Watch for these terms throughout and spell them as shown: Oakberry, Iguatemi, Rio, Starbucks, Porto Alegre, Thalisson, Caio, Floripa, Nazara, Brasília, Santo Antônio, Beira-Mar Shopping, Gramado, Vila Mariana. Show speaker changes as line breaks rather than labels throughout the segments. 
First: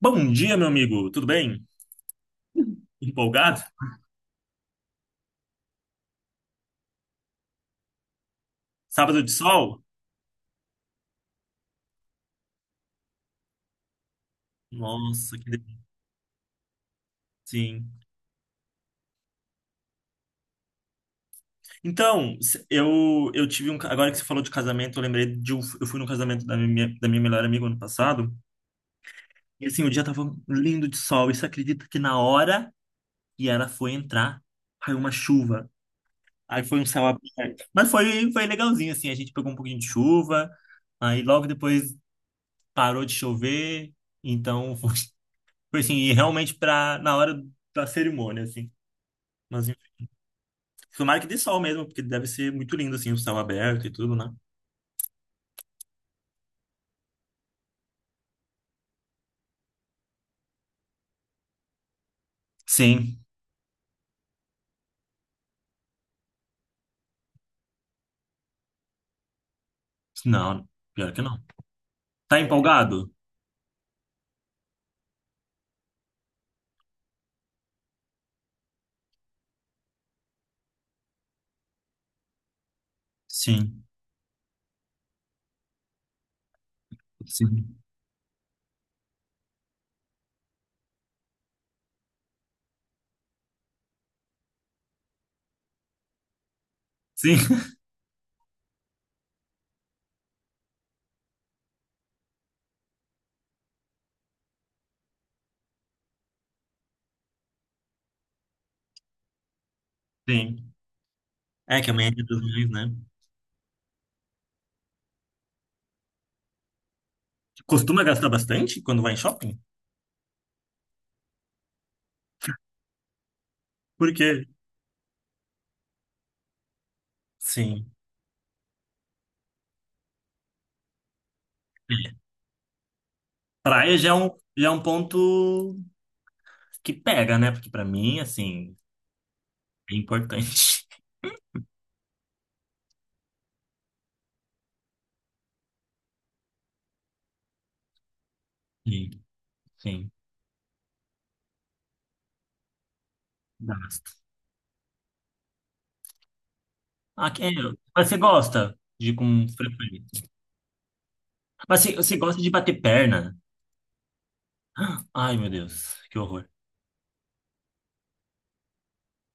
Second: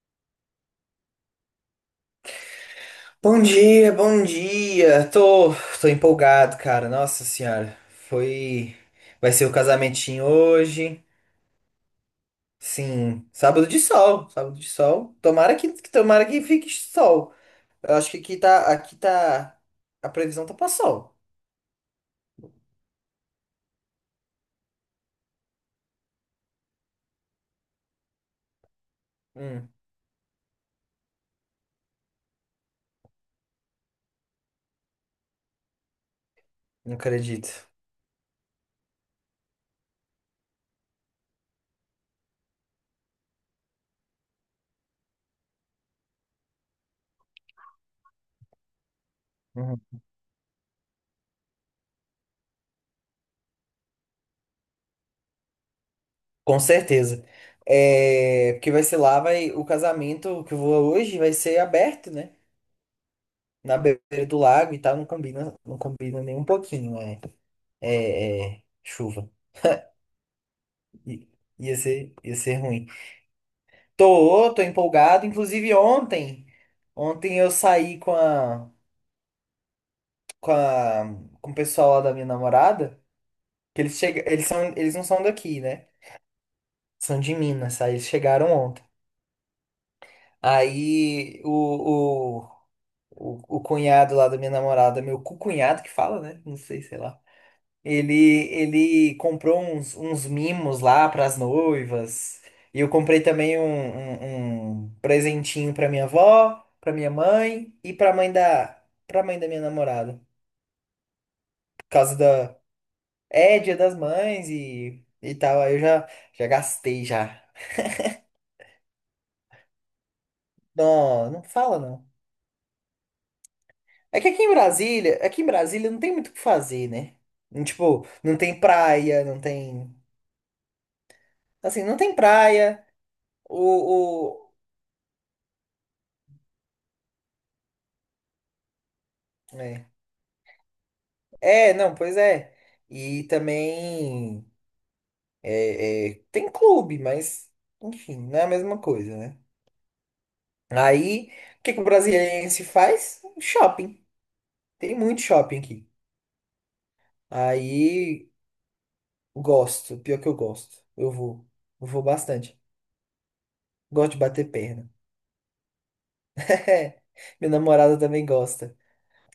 Bom dia, meu amigo. Tudo bem?
Bom
Empolgado?
dia, bom dia. Tô empolgado, cara. Nossa senhora, foi,
Sábado de
vai ser o
sol?
casamentinho hoje. Sim, sábado de sol, sábado de sol.
Nossa, que
Tomara que,
delícia.
que- tomara que fique sol.
Sim.
Eu acho que a previsão tá pra sol.
Então, eu tive agora que você falou de casamento, eu lembrei de eu fui no casamento da minha melhor amiga ano passado, e
Hum,
assim, o dia tava lindo de sol, e você acredita que na hora que ela foi entrar, caiu uma chuva. Aí foi um
não
céu aberto.
acredito.
Mas foi legalzinho assim, a gente pegou um pouquinho de chuva, aí logo depois parou de chover, então foi assim, e realmente pra, na hora da cerimônia, assim. Mas enfim,
Uhum.
tomara que dê sol mesmo, porque deve ser muito lindo, assim, o céu aberto e tudo, né?
Com certeza. É, porque vai ser lá, o casamento que eu vou hoje vai ser aberto, né?
Sim.
Na beira do lago e tal, não combina, não combina nem um pouquinho, né? É, chuva.
Não, pior que
I-
não.
Ia ser, ia
Tá
ser ruim.
empolgado?
Tô empolgado. Inclusive ontem eu saí com a, com o pessoal lá da minha namorada, que
Sim.
eles chega, eles são, eles não são daqui, né? São de
Sim.
Minas, aí eles chegaram ontem. Aí o, o cunhado lá da minha namorada, meu co-cunhado que fala, né? Não sei, sei lá.
Sim.
Ele, ele comprou uns mimos lá para as noivas. E eu comprei também um presentinho para minha avó, para minha mãe e para mãe da minha namorada.
Sim. É
Por
que amanhã é
causa
Dia das
da,
Mães, né?
é Dia das Mães e tal. Aí eu já gastei já.
Costuma gastar bastante quando vai em shopping?
Não, não fala não. É que aqui
Porque,
em Brasília, aqui em Brasília não tem muito o que fazer, né?
sim.
Tipo, não tem praia, não
É.
tem praia.
Praia
O,
já é um ponto que pega, né? Porque pra mim, assim,
é.
é importante.
É, não, pois é. E também tem clube, mas enfim, não é a mesma
Sim,
coisa, né?
sim.
Aí, o que que o brasiliense faz? Shopping.
Gasto.
Tem muito shopping aqui.
Ah, é, mas você
Aí,
gosta de ir com
gosto. Pior
frequência?
que eu gosto. Eu vou.
Mas
Eu
se
vou
você gosta de
bastante.
bater perna?
Gosto de bater perna.
Ai, meu Deus, que horror.
É, minha namorada também gosta.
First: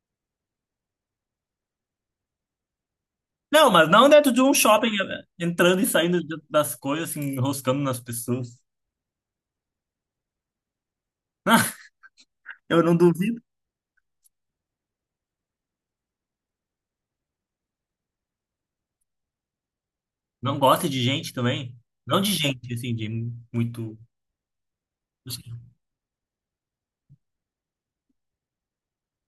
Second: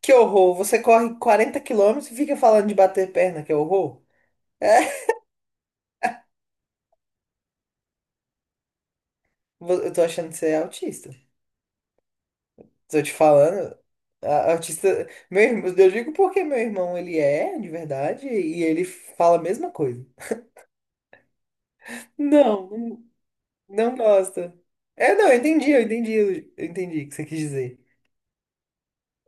Que horror! Você corre 40 km e fica falando de bater perna, que
Não, mas
horror!
não dentro de um shopping, entrando e saindo das coisas, assim, enroscando nas pessoas.
Eu tô achando que você é autista.
Eu não
Tô te
duvido.
falando, a artista. Meu irmão, eu digo porque meu irmão ele é de verdade e ele fala a mesma coisa.
Não gosta de gente também? Não de
Não,
gente, assim,
não
de
não
muito.
gosta. É, não, eu
Assim.
entendi, eu entendi, eu entendi o que você quis dizer.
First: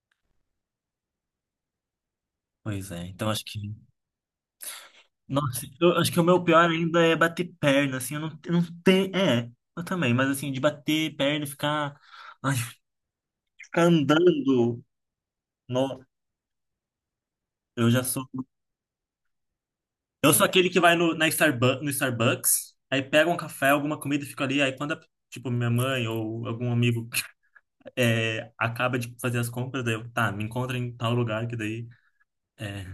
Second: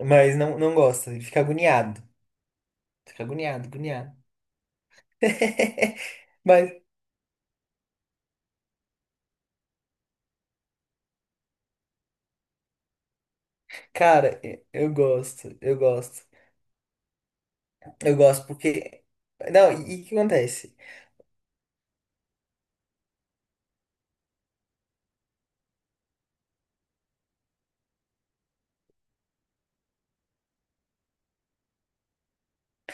Mas não, não gosta, ele fica agoniado.
Pois é,
Fica
então acho que.
agoniado, agoniado.
Nossa, eu acho que o meu pior
Mas,
ainda é bater perna, assim, eu não tenho. É, eu também, mas assim, de bater perna e ficar. Ai, ficar
cara,
andando.
eu gosto, eu
No,
gosto.
eu já
Eu
sou.
gosto porque. Não, e o que
Eu sou aquele
acontece?
que vai na Starbu no Starbucks, aí pega um café, alguma comida e fica ali. Aí quando, tipo, minha mãe ou algum amigo é, acaba de fazer as compras, daí eu, tá, me encontra em tal lugar, que daí é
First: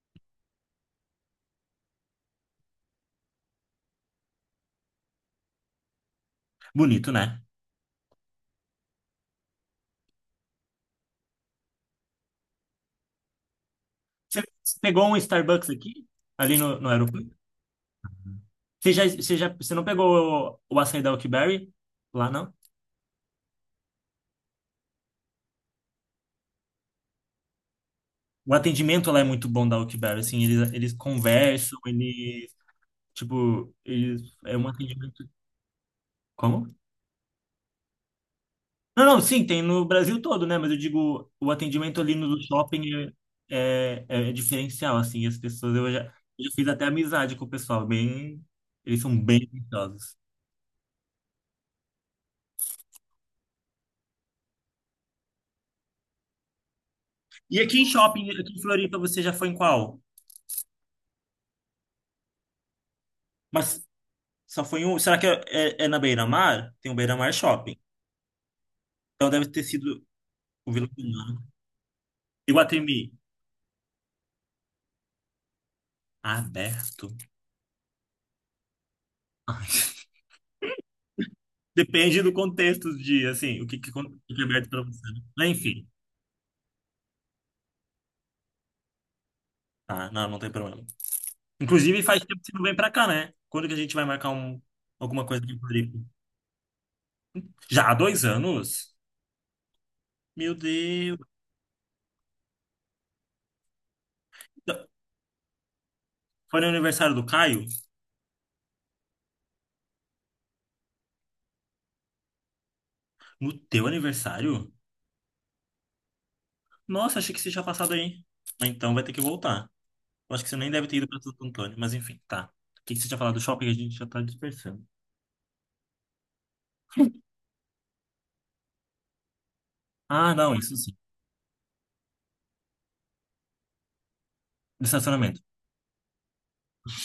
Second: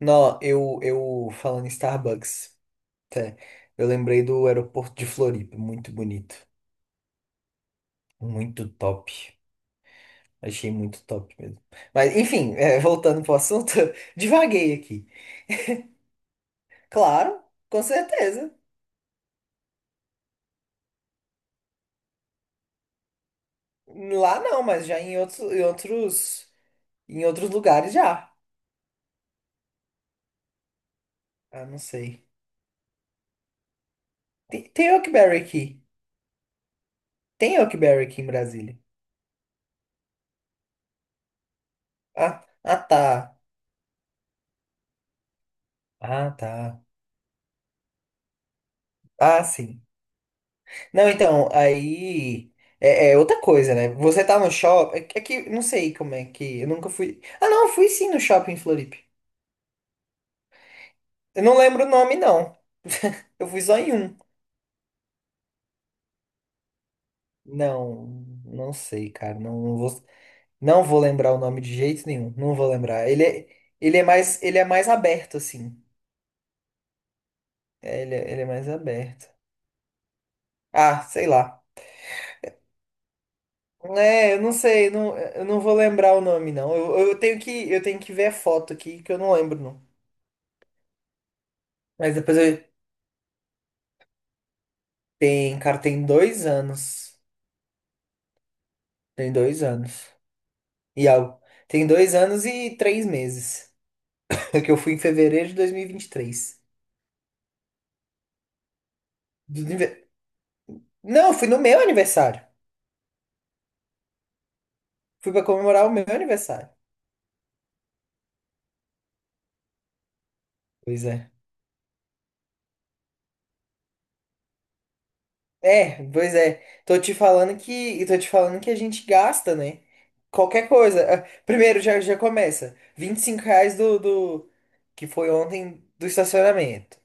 Não, eu falando em Starbucks, até, eu lembrei do aeroporto de Floripa, muito bonito.
bonito, né?
Muito top. Achei muito top mesmo. Mas, enfim, voltando pro assunto,
Você
divaguei
você pegou
aqui.
um Starbucks aqui, ali no aeroporto?
Claro, com certeza.
Você não pegou o açaí da Oakberry lá, não?
Lá não, mas já em outros lugares já.
O atendimento lá é muito bom da Oakberry, assim, eles
Ah,
conversam,
não sei.
tipo, eles, é um
Tem
atendimento...
Oakberry aqui.
Como?
Tem Oakberry aqui em Brasília.
Não, não, sim, tem no Brasil todo, né? Mas eu digo, o atendimento ali no
Ah, tá.
shopping é, é, é diferencial, assim. As pessoas,
Ah,
eu já fiz
tá.
até amizade com o pessoal, bem, eles são
Ah,
bem
sim.
atenciosos.
Não, então, aí é outra coisa, né? Você tá no shopping. É que não sei como é que. Eu nunca fui. Ah,
E
não,
aqui em
fui sim no
shopping, aqui
shopping em
em
Floripa.
Floripa, você já foi em qual?
Eu não lembro o nome, não. Eu fui só
Mas
em um.
só foi em um, será que é, é, é na Beira-Mar? Tem um Beira-Mar Shopping.
Não, não sei,
Então
cara.
deve
Não,
ter
não
sido
vou,
o
não
Vila
vou lembrar o
Mariana.
nome de jeito nenhum. Não vou
Iguatemi,
lembrar. Ele é mais aberto, assim.
aberto?
É, ele é mais aberto.
Ai,
Ah, sei lá.
depende do contexto de, assim, o
É, eu
que é
não
aberto pra
sei,
você,
não,
né?
eu
Mas,
não vou
enfim,
lembrar o nome, não. Eu tenho que ver a foto aqui, que eu não lembro, não.
tá, não, não tem problema. Inclusive,
Mas
faz
depois
tempo que você não
eu...
vem pra cá, né? Quando que a gente vai marcar um, alguma coisa aqui em
Tem, cara,
Floripa?
tem dois anos.
Já há dois anos?
Tem dois anos.
Meu
E
Deus.
algo. Tem dois anos e três meses. Que eu fui em fevereiro de dois mil e vinte e
Foi
três.
no aniversário do Caio?
Do anive- Não, fui no meu aniversário.
No teu aniversário?
Fui pra comemorar o meu aniversário.
Nossa, achei que você tinha passado aí. Então vai ter que voltar. Eu acho que você nem deve ter
Pois
ido pra
é.
Santo Antônio, mas enfim, tá. O que que você tinha falado do shopping? A gente já tá dispersando.
É, pois é. Tô te falando que a gente gasta, né?
Ah, não,
Qualquer
isso sim.
coisa. Ah, primeiro já começa. 25 reais do
Do
que foi
estacionamento.
ontem do estacionamento.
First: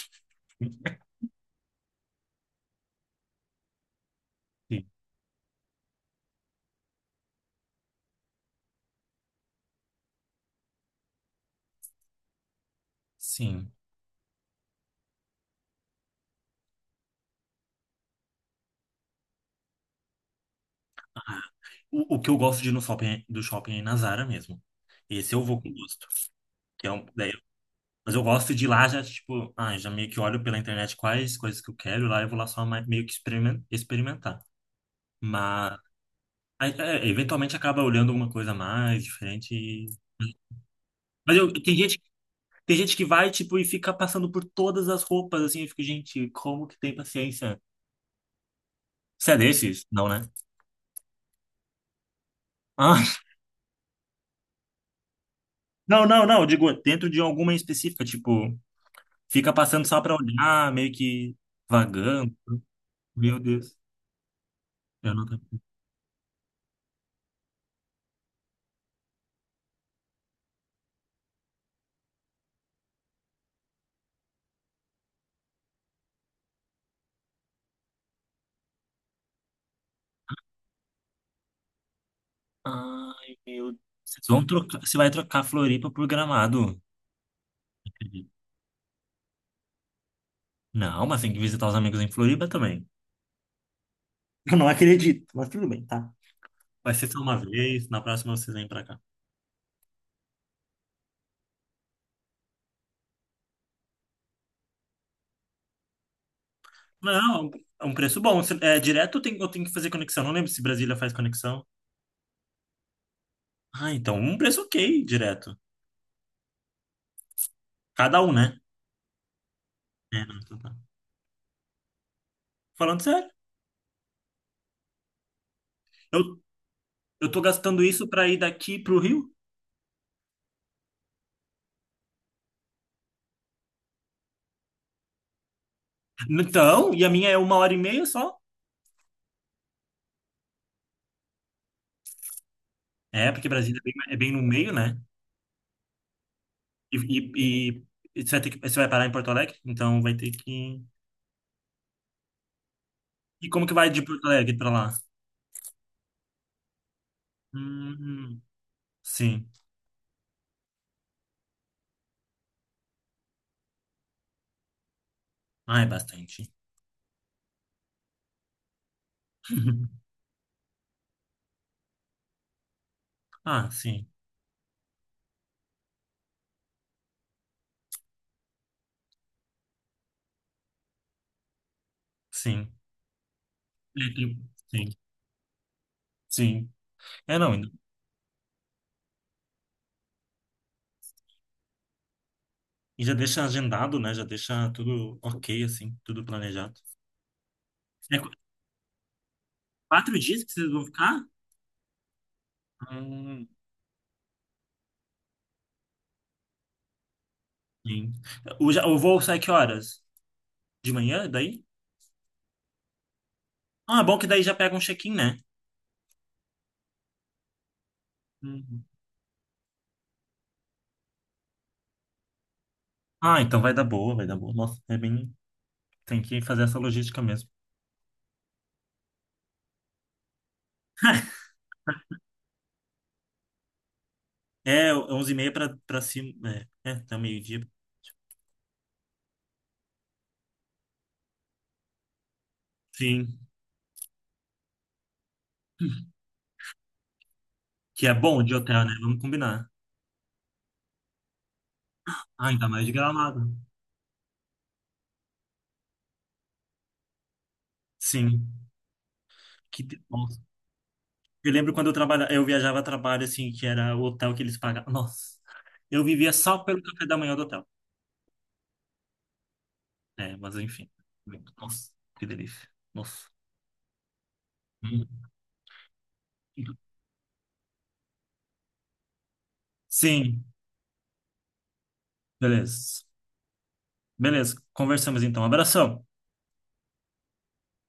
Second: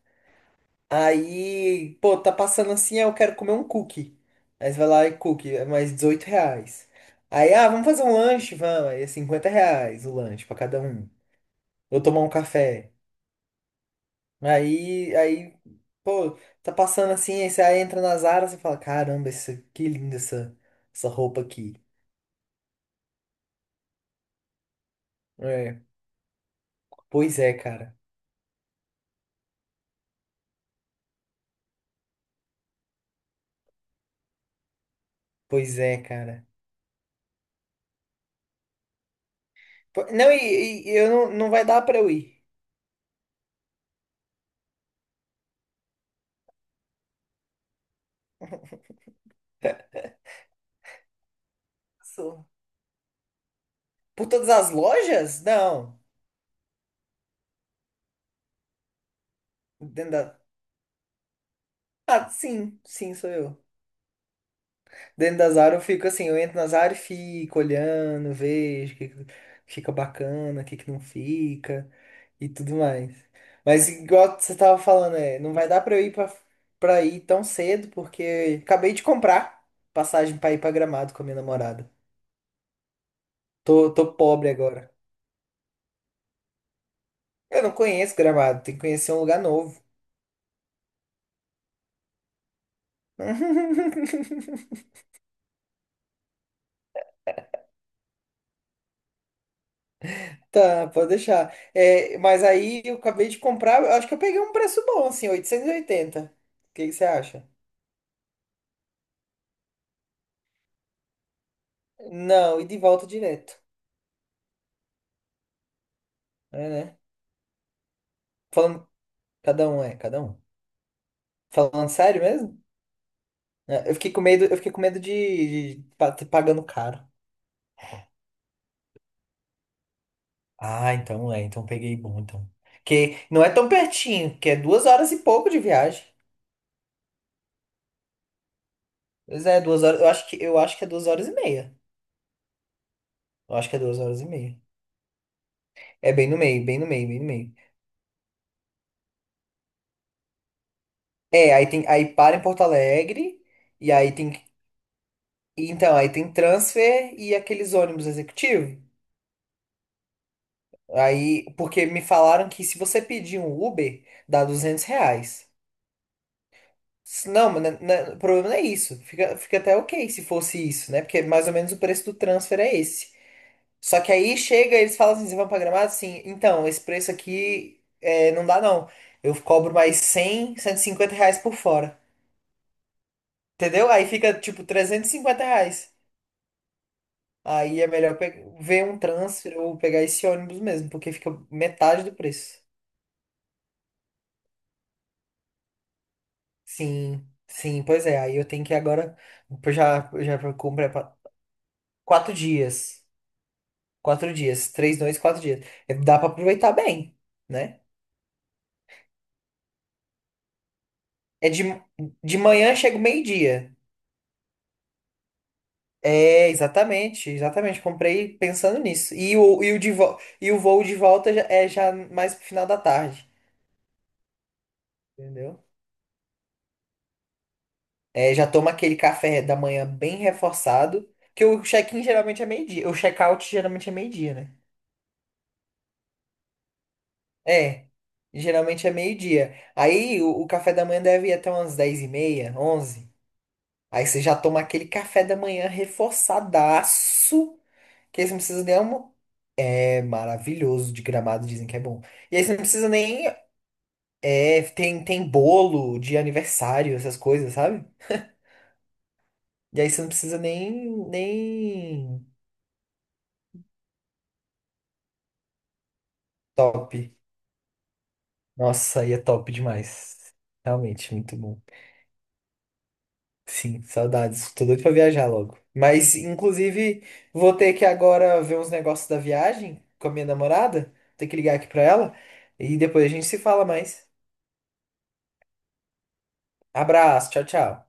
Aí, pô, tá passando assim, eu quero comer um cookie. Aí você
Sim.
vai lá e cookie, é mais 18 reais. Aí, ah, vamos fazer um lanche, vamos. Aí é R$ 50 o lanche pra cada um. Ou tomar um café.
Sim.
Aí, pô, tá passando assim, aí você aí entra na Zara, você fala, caramba, que linda essa
Ah,
roupa aqui.
o que eu gosto de ir no shopping, do shopping é em Nazara mesmo. Esse eu vou com
É,
gosto. Que é um, né.
pois é, cara.
Mas eu gosto de ir lá já, tipo, ah, já meio que olho pela internet quais coisas que eu quero, e lá eu vou lá só meio que experimentar. Mas
Pois é, cara.
aí, é, eventualmente acaba olhando alguma coisa mais diferente.
Não, e eu não,
Mas
não
eu,
vai dar pra eu ir.
tem gente que vai, tipo, e fica passando por todas as roupas, assim, eu fico, gente, como que tem paciência? Você é desses? Não, né?
Sou.
Ah,
Por todas as lojas? Não.
não, não, não, eu digo, dentro de alguma em específica, tipo, fica passando só
Dentro
pra
da...
olhar, meio que
Ah,
vagando.
sim, sim, sou
Meu
eu.
Deus, eu não.
Dentro das áreas eu fico assim, eu entro nas áreas e fico olhando, vejo o que que fica bacana, o que que não fica e tudo mais. Mas igual você tava falando, não vai dar pra eu ir pra, ir tão cedo, porque acabei de comprar passagem pra ir pra Gramado com a minha namorada.
Ai, meu Deus.
Tô
Vocês vão
pobre
trocar,
agora.
você vai trocar Floripa por Gramado. Não
Eu não conheço
acredito.
Gramado, tem que conhecer um lugar novo.
Não, mas tem que visitar os amigos em Floripa também. Eu não acredito, mas tudo bem, tá? Vai ser só uma vez, na próxima vocês vêm pra cá.
Tá, pode deixar. É, mas aí eu acabei de comprar, eu acho que eu peguei um preço bom, assim, 880. O que que você acha?
Não, é um preço bom. É direto ou tem, eu tenho que fazer conexão. Não lembro se Brasília faz conexão.
Não, e de volta direto.
Ah, então um preço ok, direto.
É, né?
Cada um, né?
Falando, cada um é, cada
É, não,
um.
então tá.
Falando sério mesmo?
Falando sério,
É, eu fiquei com medo de ter
eu,
pagando caro.
eu tô gastando isso pra ir daqui pro Rio?
Ah, então é, então peguei bom, então. Que não é tão pertinho, que é 2 horas e pouco de viagem.
Então, e a minha é uma hora e meia só?
Pois é, duas horas, eu acho que é 2 horas e meia.
É, porque
Eu acho que
Brasília
é duas
é
horas e
bem no
meia.
meio, né?
É bem no meio, bem no
E,
meio, bem no meio.
e, e- você vai ter que, você vai parar em Porto Alegre? Então vai ter que.
É, aí para em Porto Alegre,
E como que vai
e
de
aí
Porto
tem,
Alegre pra lá?
então, aí tem transfer e aqueles ônibus
Hum,
executivos.
sim.
Aí, porque me falaram que se você pedir um Uber, dá 200 reais.
Ah, é bastante.
Não, mas né, o problema não é isso. Fica até ok se fosse isso, né? Porque mais ou menos o preço do transfer é esse.
Ah,
Só
sim,
que aí chega, eles falam assim, vocês vão pra Gramado? Sim. Então, esse preço aqui não dá não. Eu cobro mais cem 150 reais por fora.
sim.
Entendeu?
É,
Aí fica
tem-
tipo
Sim,
350 reais.
sim. É, não.
Aí é melhor ver um transfer ou pegar esse ônibus mesmo, porque fica metade do preço.
E já deixa agendado, né? Já deixa tudo ok, assim, tudo planejado.
Sim, sim, pois
É
é. Aí eu tenho que agora. Eu Já,
4 dias que
já
vocês vão
comprei.
ficar?
4 dias.
Hum,
4 dias. 3 noites, 4 dias. É, dá pra aproveitar bem, né?
sim. O, o voo sai que horas? De manhã,
É
daí?
de manhã chega o meio-dia.
Ah, é bom que daí já pega um check-in, né?
É, exatamente, exatamente. Comprei pensando
Uhum.
nisso. E o voo de volta é já mais pro final da tarde,
Ah, então vai dar boa, vai dar boa. Nossa, é bem.
entendeu?
Tem que fazer essa logística mesmo.
É, já toma aquele café da manhã bem reforçado, que o check-in geralmente é meio-dia. O check-out geralmente é meio-dia, né?
É 11 e meia para cima, é, é, até meio-dia.
É, geralmente é meio-dia. Aí o café da manhã deve ir até umas 10 e meia, onze.
Sim.
Aí você já toma aquele café da manhã reforçadaço,
Que é
que aí você não
bom de
precisa nem
hotel, né?
almo...
Vamos combinar.
É maravilhoso, de Gramado dizem que é bom. E aí
Ah,
você não
ainda mais
precisa
de
nem...
Gramado.
É, tem bolo de aniversário, essas coisas, sabe?
Sim.
E
Que
aí você não precisa
nossa.
nem...
Eu lembro quando eu
Nem...
trabalhava, eu viajava a trabalho, assim, que era o hotel que eles pagavam. Nossa, eu vivia só pelo
Top.
café da manhã do hotel.
Nossa, aí é top demais.
É, mas enfim.
Realmente, muito bom.
Nossa, que delícia. Nossa.
Sim, saudades. Tô doido pra
Hum.
viajar logo. Mas, inclusive, vou ter que agora ver uns negócios da viagem com a minha
Sim,
namorada. Vou ter que ligar aqui pra ela. E
beleza.
depois a gente se fala mais.
Beleza, conversamos então. Abração.
Abraço, tchau, tchau.